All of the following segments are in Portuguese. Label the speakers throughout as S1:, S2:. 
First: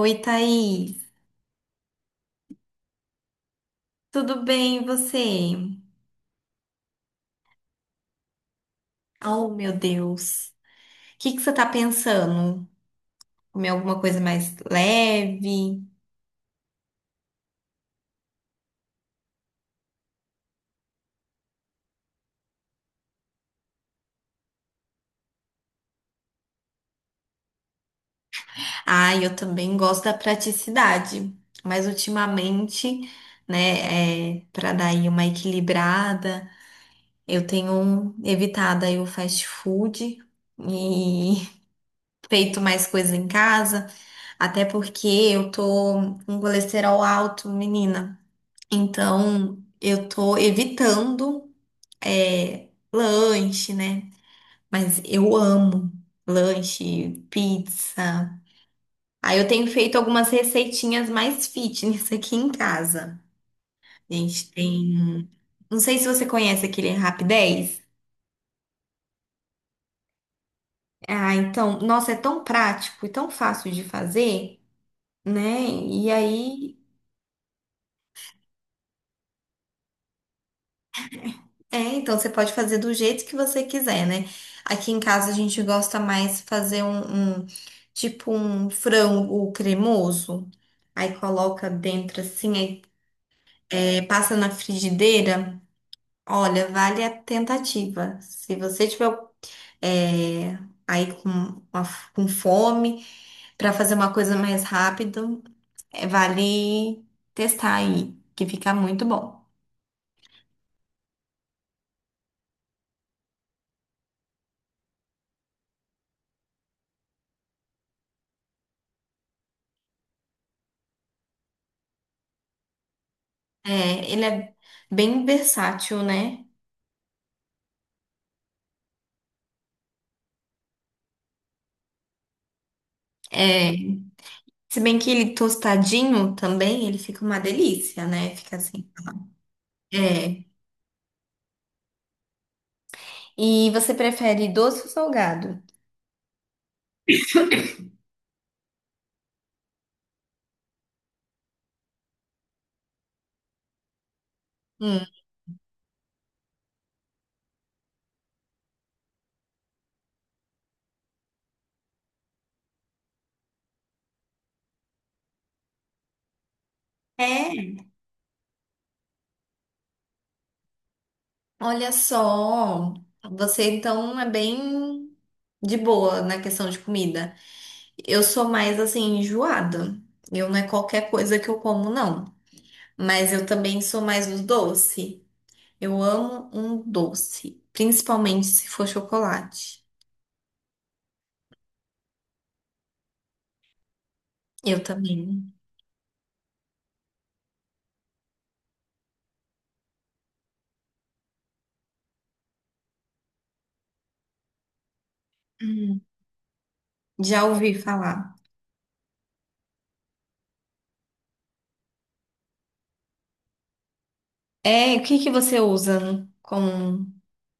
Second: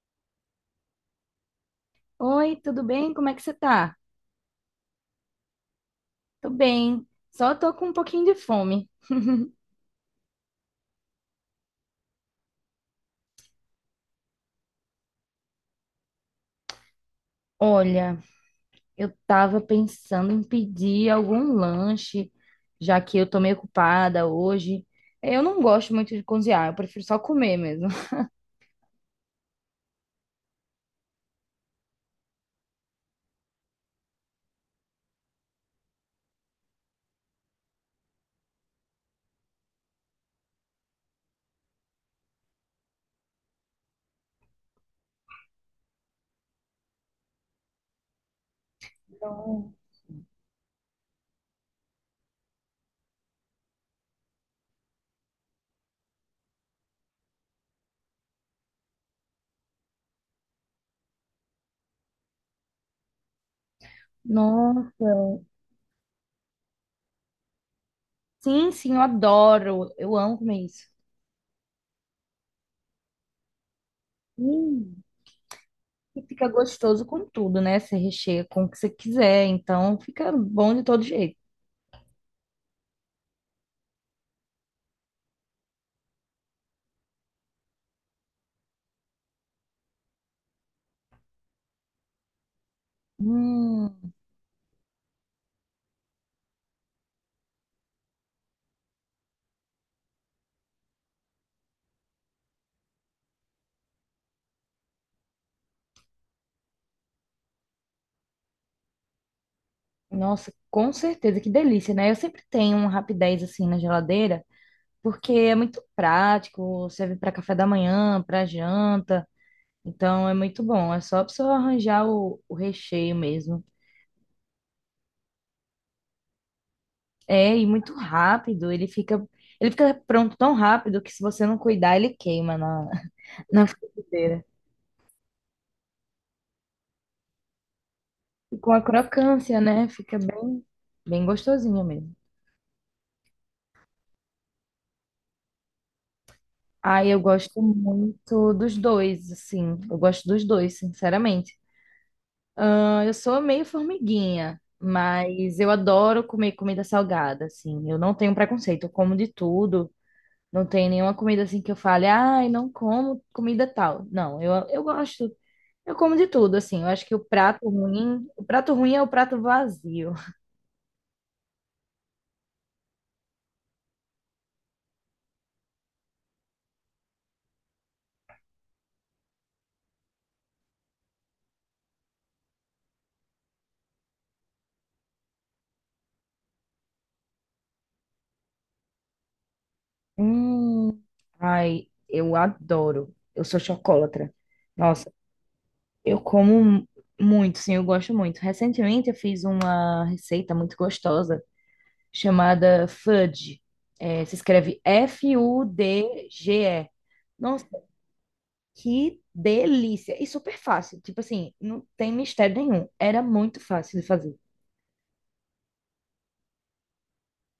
S1: Oi, Thaís.
S2: Oi, tudo bem? Como é que você tá?
S1: Tudo bem, e você?
S2: Tô bem, só tô com um pouquinho de fome.
S1: Oh, meu Deus. O que que você tá pensando? Comer alguma coisa mais leve?
S2: Olha, eu tava pensando em pedir algum lanche, já que eu tô meio ocupada hoje. Eu não gosto muito de cozinhar, eu prefiro só comer mesmo.
S1: Ah, eu também gosto da praticidade, mas ultimamente, né, para dar aí uma equilibrada, eu tenho evitado aí o fast food e feito mais coisa em casa, até porque eu tô com colesterol alto, menina. Então,
S2: Não.
S1: eu tô evitando lanche, né? Mas eu amo lanche, pizza. Aí eu tenho feito algumas receitinhas mais fitness aqui em casa. A gente
S2: Nossa,
S1: tem. Não sei se você conhece aquele Rapidez.
S2: sim, sim, eu adoro, eu amo comer isso.
S1: Ah, então, nossa, é tão prático e tão fácil de fazer,
S2: Hum.
S1: né? E
S2: E fica
S1: aí
S2: gostoso com tudo, né? Você recheia com o que você quiser, então fica bom de todo jeito.
S1: é, então você pode fazer do jeito que você quiser, né? Aqui em casa a gente gosta mais fazer tipo um frango cremoso. Aí coloca dentro assim, aí,
S2: Hum.
S1: passa na frigideira. Olha, vale a tentativa. Se você tiver é, aí com, com fome para fazer uma coisa mais rápido, vale testar aí, que fica muito bom.
S2: Nossa, com certeza, que delícia, né? Eu sempre tenho um Rapidez assim na geladeira, porque é muito prático, serve para café da manhã, para janta, então é muito bom. É só pra você arranjar o recheio mesmo.
S1: Ele é bem versátil, né?
S2: É, e muito rápido, ele fica pronto tão rápido que se você não cuidar, ele queima na, na
S1: É.
S2: frigideira.
S1: Se bem que ele tostadinho também, ele fica uma delícia, né? Fica
S2: E com a
S1: assim.
S2: crocância, né? Fica
S1: É.
S2: bem, bem gostosinho mesmo.
S1: E você prefere doce ou salgado?
S2: Ah, eu gosto muito dos dois, assim. Eu gosto dos dois, sinceramente. Ah, eu sou meio formiguinha,
S1: Hum.
S2: mas eu adoro comer comida salgada, assim. Eu não tenho preconceito, eu como de tudo. Não tem nenhuma comida assim que eu fale, ai, não como comida tal. Não, eu gosto, eu como de tudo, assim. Eu acho que
S1: É,
S2: o prato ruim é o prato vazio.
S1: olha só. Você então é bem de boa na questão de comida. Eu sou mais assim, enjoada. Eu não é qualquer coisa que eu como, não. Mas eu também sou mais do doce. Eu amo um doce, principalmente se for chocolate.
S2: Hum, ai, eu adoro. Eu sou chocolatra.
S1: Eu
S2: Nossa,
S1: também.
S2: eu como muito, sim, eu gosto muito. Recentemente eu fiz uma receita muito gostosa chamada Fudge. É, se escreve
S1: Hum.
S2: Fudge.
S1: Já
S2: Nossa,
S1: ouvi falar.
S2: que delícia! E super fácil. Tipo assim, não tem mistério nenhum. Era muito fácil de fazer.
S1: É, o que que você usa com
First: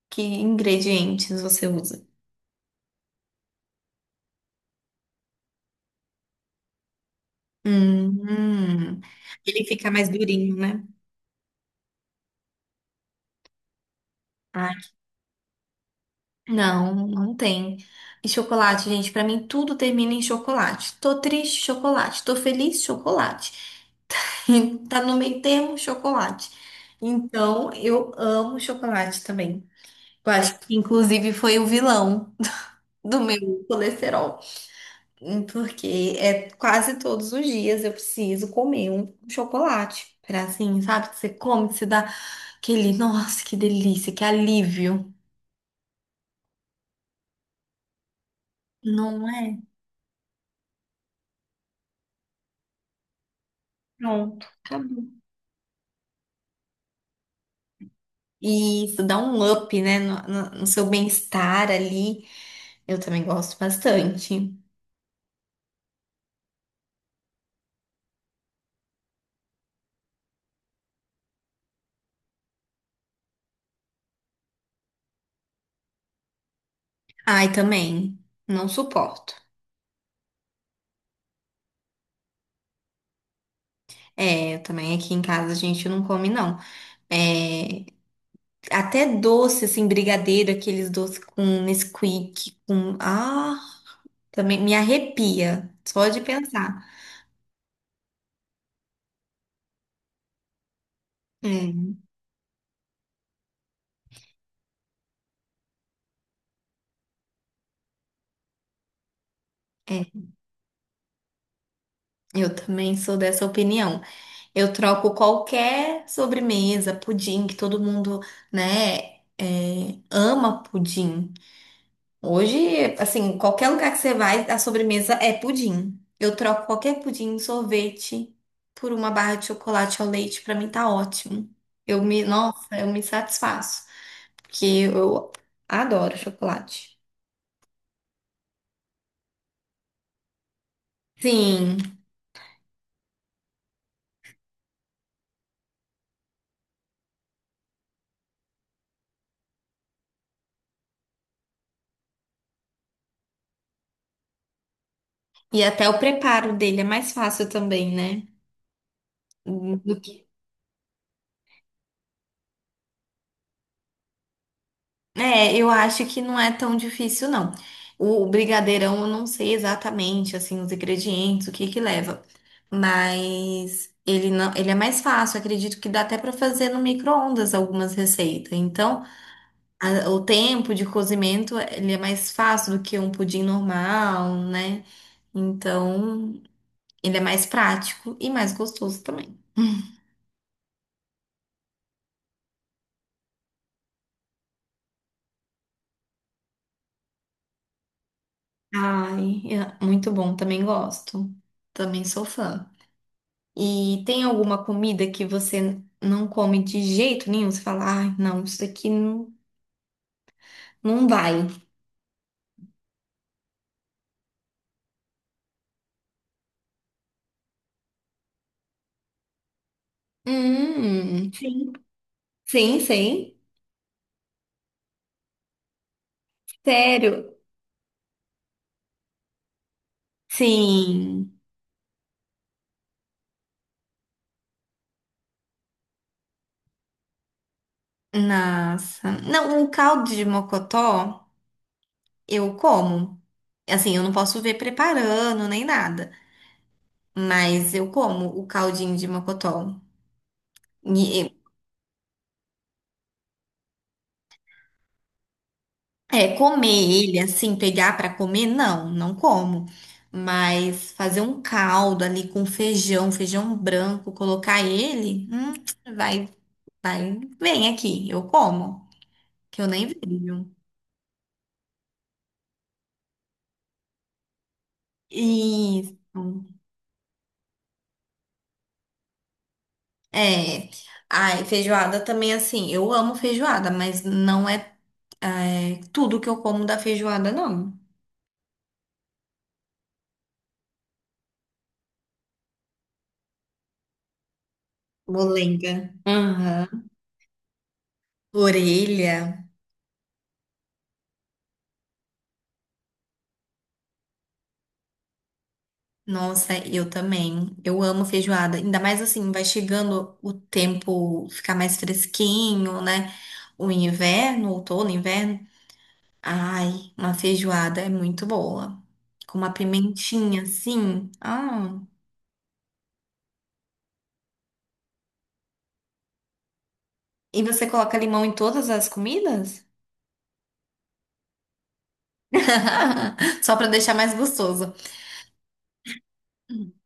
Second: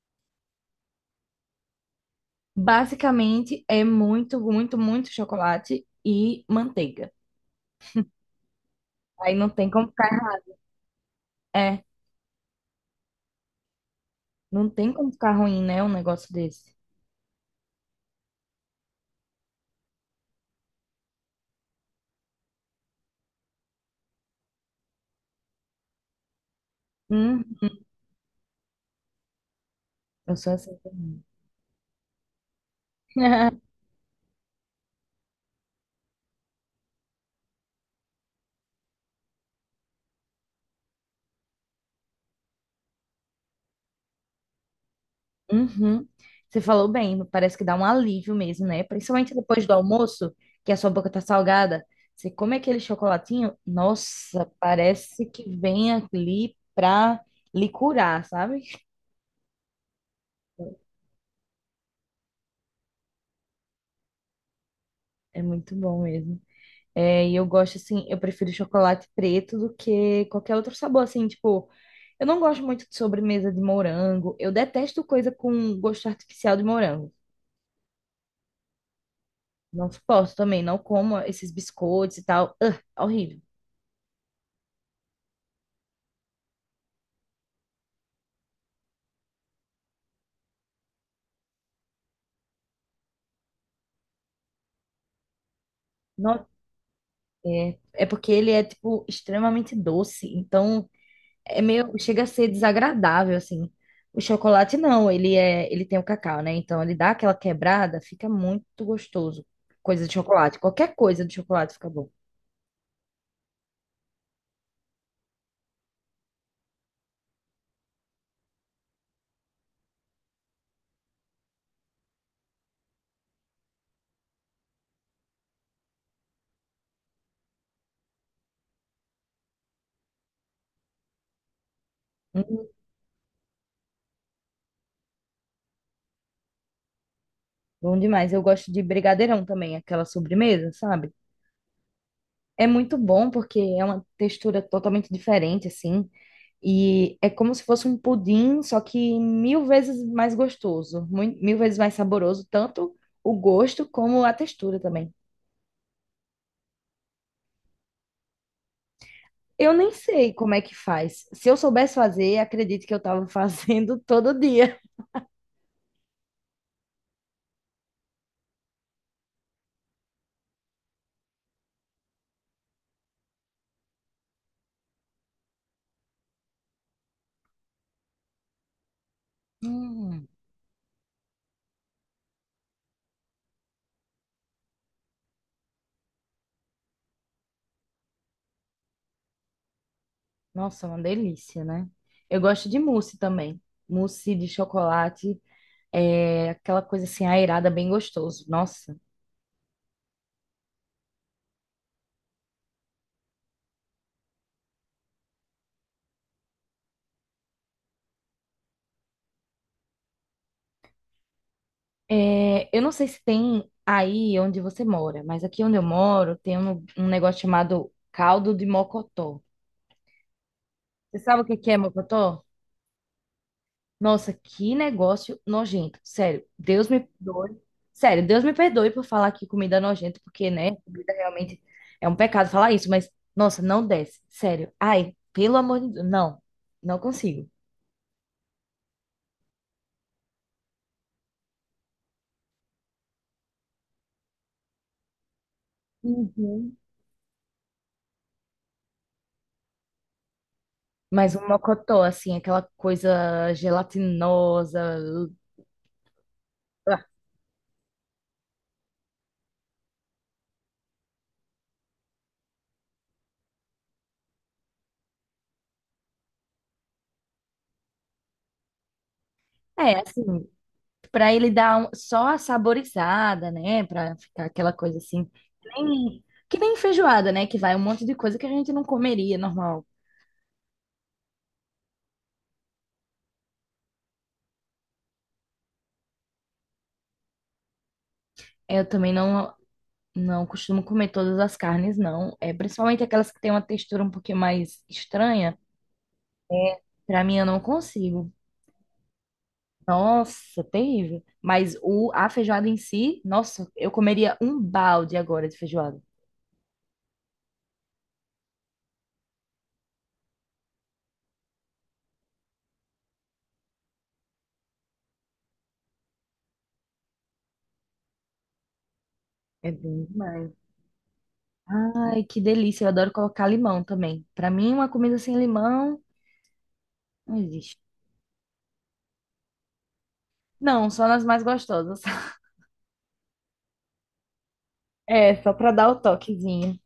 S1: que ingredientes você usa?
S2: Basicamente, é muito, muito, muito chocolate e manteiga.
S1: Hum, hum.
S2: Aí não
S1: Ele
S2: tem como
S1: fica mais
S2: ficar.
S1: durinho, né?
S2: É, não
S1: Ah,
S2: tem como ficar ruim, né? Um negócio desse.
S1: não, não tem. E chocolate, gente, pra mim tudo termina em chocolate. Tô triste, chocolate. Tô feliz, chocolate. Tá no meio termo, chocolate.
S2: Hum,
S1: Então, eu amo chocolate também. Eu
S2: eu sou
S1: acho que
S2: assim também.
S1: inclusive foi o vilão do meu colesterol. Hum. Porque é quase todos os dias eu preciso comer um chocolate. Pra assim, sabe? Que você come, que você dá aquele, nossa, que delícia, que alívio.
S2: Uhum. Você falou bem, parece que dá um alívio mesmo, né?
S1: Não
S2: Principalmente
S1: é?
S2: depois do almoço, que a sua boca tá salgada. Você come aquele chocolatinho,
S1: Pronto,
S2: nossa,
S1: acabou.
S2: parece que vem ali pra lhe curar, sabe?
S1: E isso dá um up, né? No seu bem-estar ali. Eu também gosto bastante.
S2: É muito bom mesmo. É, e eu gosto assim, eu prefiro chocolate preto do que qualquer outro sabor, assim, tipo, eu não gosto muito de sobremesa de morango, eu detesto coisa com gosto artificial de morango.
S1: Ai, também. Não suporto.
S2: Não suporto também, não como esses biscoitos e tal. Ugh, horrível.
S1: É, eu também aqui em casa a gente não come, não. É, até doce, assim, brigadeiro, aqueles doces com Nesquik, com, ah, também me arrepia, só de pensar.
S2: É, é porque ele é, tipo, extremamente doce. Então, é
S1: É,
S2: meio, chega a ser desagradável, assim. O chocolate não, ele é, ele tem o cacau, né? Então, ele dá aquela quebrada, fica muito gostoso. Coisa
S1: é,
S2: de chocolate, qualquer coisa de chocolate fica bom.
S1: eu também sou dessa opinião. Eu troco qualquer sobremesa, pudim, que todo mundo, né, ama pudim. Hoje, assim, qualquer lugar que você vai, a sobremesa é pudim. Eu troco qualquer pudim, sorvete, por uma barra de chocolate ao leite, pra mim tá ótimo. Nossa,
S2: Hum,
S1: eu me satisfaço, porque eu adoro chocolate.
S2: bom demais. Eu gosto de brigadeirão também, aquela sobremesa, sabe?
S1: Sim.
S2: É muito bom porque é uma textura totalmente diferente, assim. E é como se fosse um pudim, só que mil vezes mais gostoso, mil vezes mais saboroso, tanto o gosto como a textura também.
S1: E até o preparo dele é mais fácil também, né?
S2: Eu nem
S1: Do que...
S2: sei como é que faz. Se eu soubesse fazer, acredito que eu estava fazendo todo dia.
S1: É, eu acho que não é tão difícil, não. O brigadeirão eu não sei exatamente, assim, os ingredientes, o que que leva. Mas ele não, ele é mais fácil, acredito que dá até para fazer no micro-ondas algumas receitas. Então, a- o
S2: Hum,
S1: tempo de cozimento, ele é mais fácil do que um pudim normal, né? Então, ele é mais prático e mais gostoso também.
S2: nossa, uma delícia, né? Eu gosto de mousse também. Mousse de chocolate, é aquela coisa assim aerada, bem gostoso. Nossa.
S1: Ai, é muito bom, também gosto. Também sou fã. E tem alguma comida que você não come de jeito nenhum? Você fala, ai, não, isso aqui não, não vai.
S2: É, eu não sei se tem aí onde você mora, mas aqui onde eu moro tem um negócio chamado caldo de mocotó. Você sabe o que que
S1: Sim.
S2: é mocotó?
S1: Sim, sim.
S2: Nossa, que negócio nojento. Sério, Deus me
S1: Sério?
S2: perdoe. Sério, Deus me perdoe por falar que comida é nojento, porque, né, comida
S1: Sim.
S2: realmente é um pecado falar isso, mas, nossa, não desce. Sério. Ai, pelo amor de Deus. Não, não consigo.
S1: Nossa. Não, um caldo de mocotó eu como. Assim, eu não posso ver preparando nem nada,
S2: Uhum.
S1: mas eu como o caldinho de mocotó.
S2: Mas um mocotó, assim, aquela coisa gelatinosa.
S1: É, comer
S2: Ah.
S1: ele assim, pegar pra comer, não, não como. Mas fazer um caldo ali com feijão, feijão branco, colocar ele, vai, vai, vem aqui, eu como, que eu nem
S2: É,
S1: vejo.
S2: assim, para ele dar um- só a saborizada, né? Para ficar aquela coisa assim,
S1: Isso.
S2: que nem feijoada, né? Que vai um monte de coisa que a gente não comeria normal.
S1: É. Ai, feijoada também assim, eu amo feijoada, mas não é, tudo que eu como da feijoada, não.
S2: Eu também não costumo comer todas as carnes, não. É principalmente aquelas que têm uma textura um pouquinho mais estranha.
S1: Molenga. Aham.
S2: Para mim, eu não consigo.
S1: Orelha.
S2: Nossa, terrível. Mas o a feijoada em si, nossa, eu comeria um balde agora de feijoada.
S1: Nossa, eu também. Eu amo feijoada. Ainda mais assim, vai chegando o tempo ficar mais fresquinho, né? O inverno, outono, inverno. Ai, uma feijoada é muito boa. Com uma
S2: É bem
S1: pimentinha,
S2: demais.
S1: assim. Ah.
S2: Ai, que delícia. Eu adoro colocar limão também. Para mim, uma comida sem limão não
S1: E você
S2: existe.
S1: coloca limão em todas as comidas?
S2: Não, só nas mais gostosas.
S1: Só pra deixar mais gostoso.
S2: É, só pra dar o toquezinho.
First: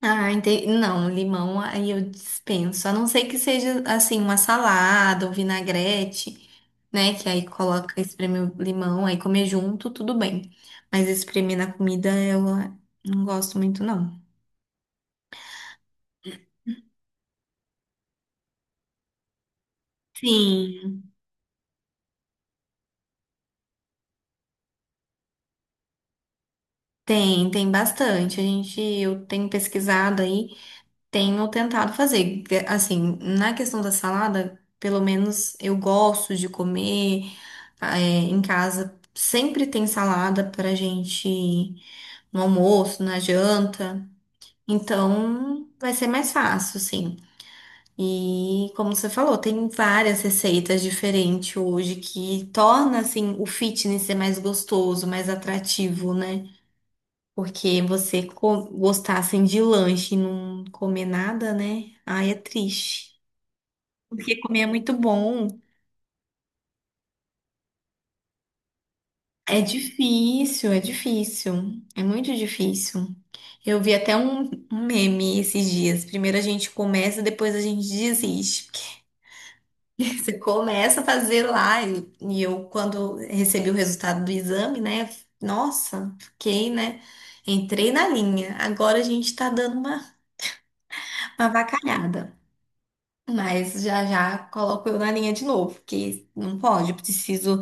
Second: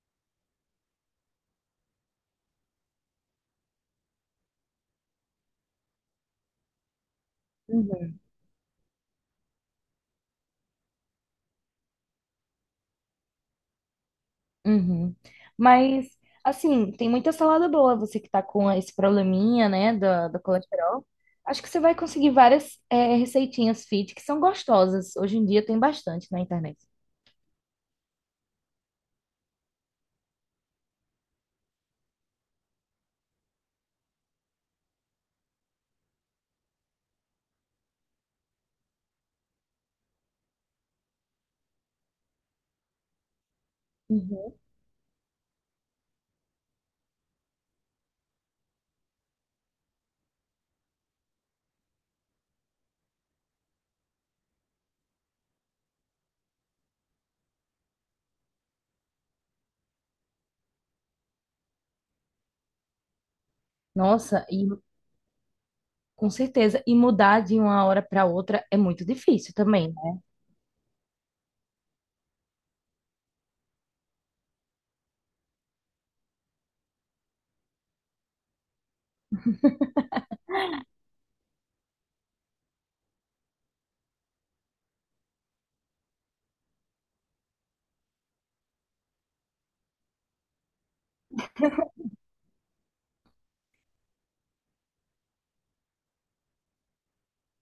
S1: Ah, entendi. Não, limão aí eu dispenso. A não ser que seja assim, uma salada ou vinagrete, né? Que aí coloca,
S2: Uhum,
S1: espreme o limão, aí comer junto, tudo bem. Mas espremer na comida eu não gosto muito, não.
S2: uhum. Mas, assim, tem muita salada boa. Você que tá com esse probleminha, né, do
S1: Sim.
S2: colesterol. Acho que você vai conseguir várias receitinhas fit que são gostosas. Hoje em dia tem bastante na internet.
S1: Tem, tem bastante. A gente, eu tenho pesquisado aí, tenho tentado fazer. Assim, na questão da salada, pelo menos eu gosto de comer, eh, em casa. Sempre tem salada pra gente, no almoço, na janta.
S2: Uhum.
S1: Então, vai ser mais fácil, sim. E como você falou, tem várias receitas diferentes hoje que torna assim o fitness ser mais gostoso, mais atrativo, né? Porque você co- gostar assim de lanche e não comer nada, né? Ai, é triste. Porque
S2: Nossa,
S1: comer
S2: e
S1: é muito bom.
S2: com certeza. E mudar de uma hora pra outra é muito difícil
S1: É
S2: também, né?
S1: difícil, é difícil. É muito difícil. Eu vi até um meme esses dias. Primeiro a gente começa, depois a gente desiste. Porque você começa a fazer lá. E eu, quando recebi o resultado do exame, né? Nossa, fiquei, né? Entrei na linha. Agora a gente tá dando uma avacalhada. Mas já já coloco eu na linha de novo. Porque não pode, eu preciso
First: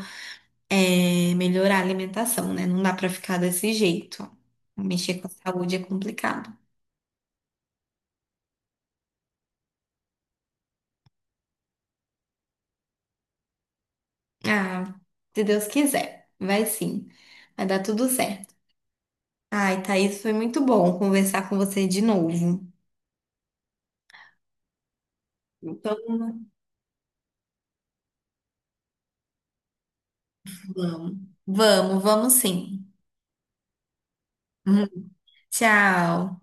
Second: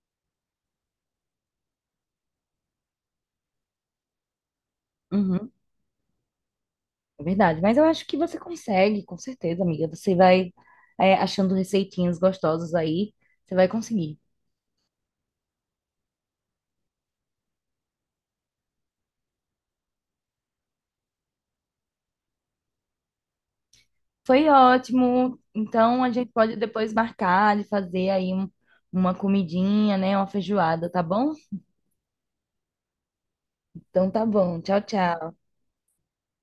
S1: melhorar a alimentação, né? Não dá pra ficar desse jeito. Mexer com a
S2: Uhum.
S1: saúde é complicado.
S2: É verdade, mas eu acho que você consegue, com certeza, amiga. Você vai, achando receitinhas gostosas aí, você vai conseguir.
S1: Ah, se Deus quiser, vai sim. Vai dar tudo certo. Ai, Thaís, foi muito bom conversar com você de novo.
S2: Foi ótimo.
S1: Então,
S2: Então a gente pode depois marcar de fazer uma comidinha, né? Uma feijoada, tá
S1: vamos,
S2: bom?
S1: vamos, vamos sim.
S2: Então tá bom. Tchau,
S1: Uhum.
S2: tchau.
S1: Tchau.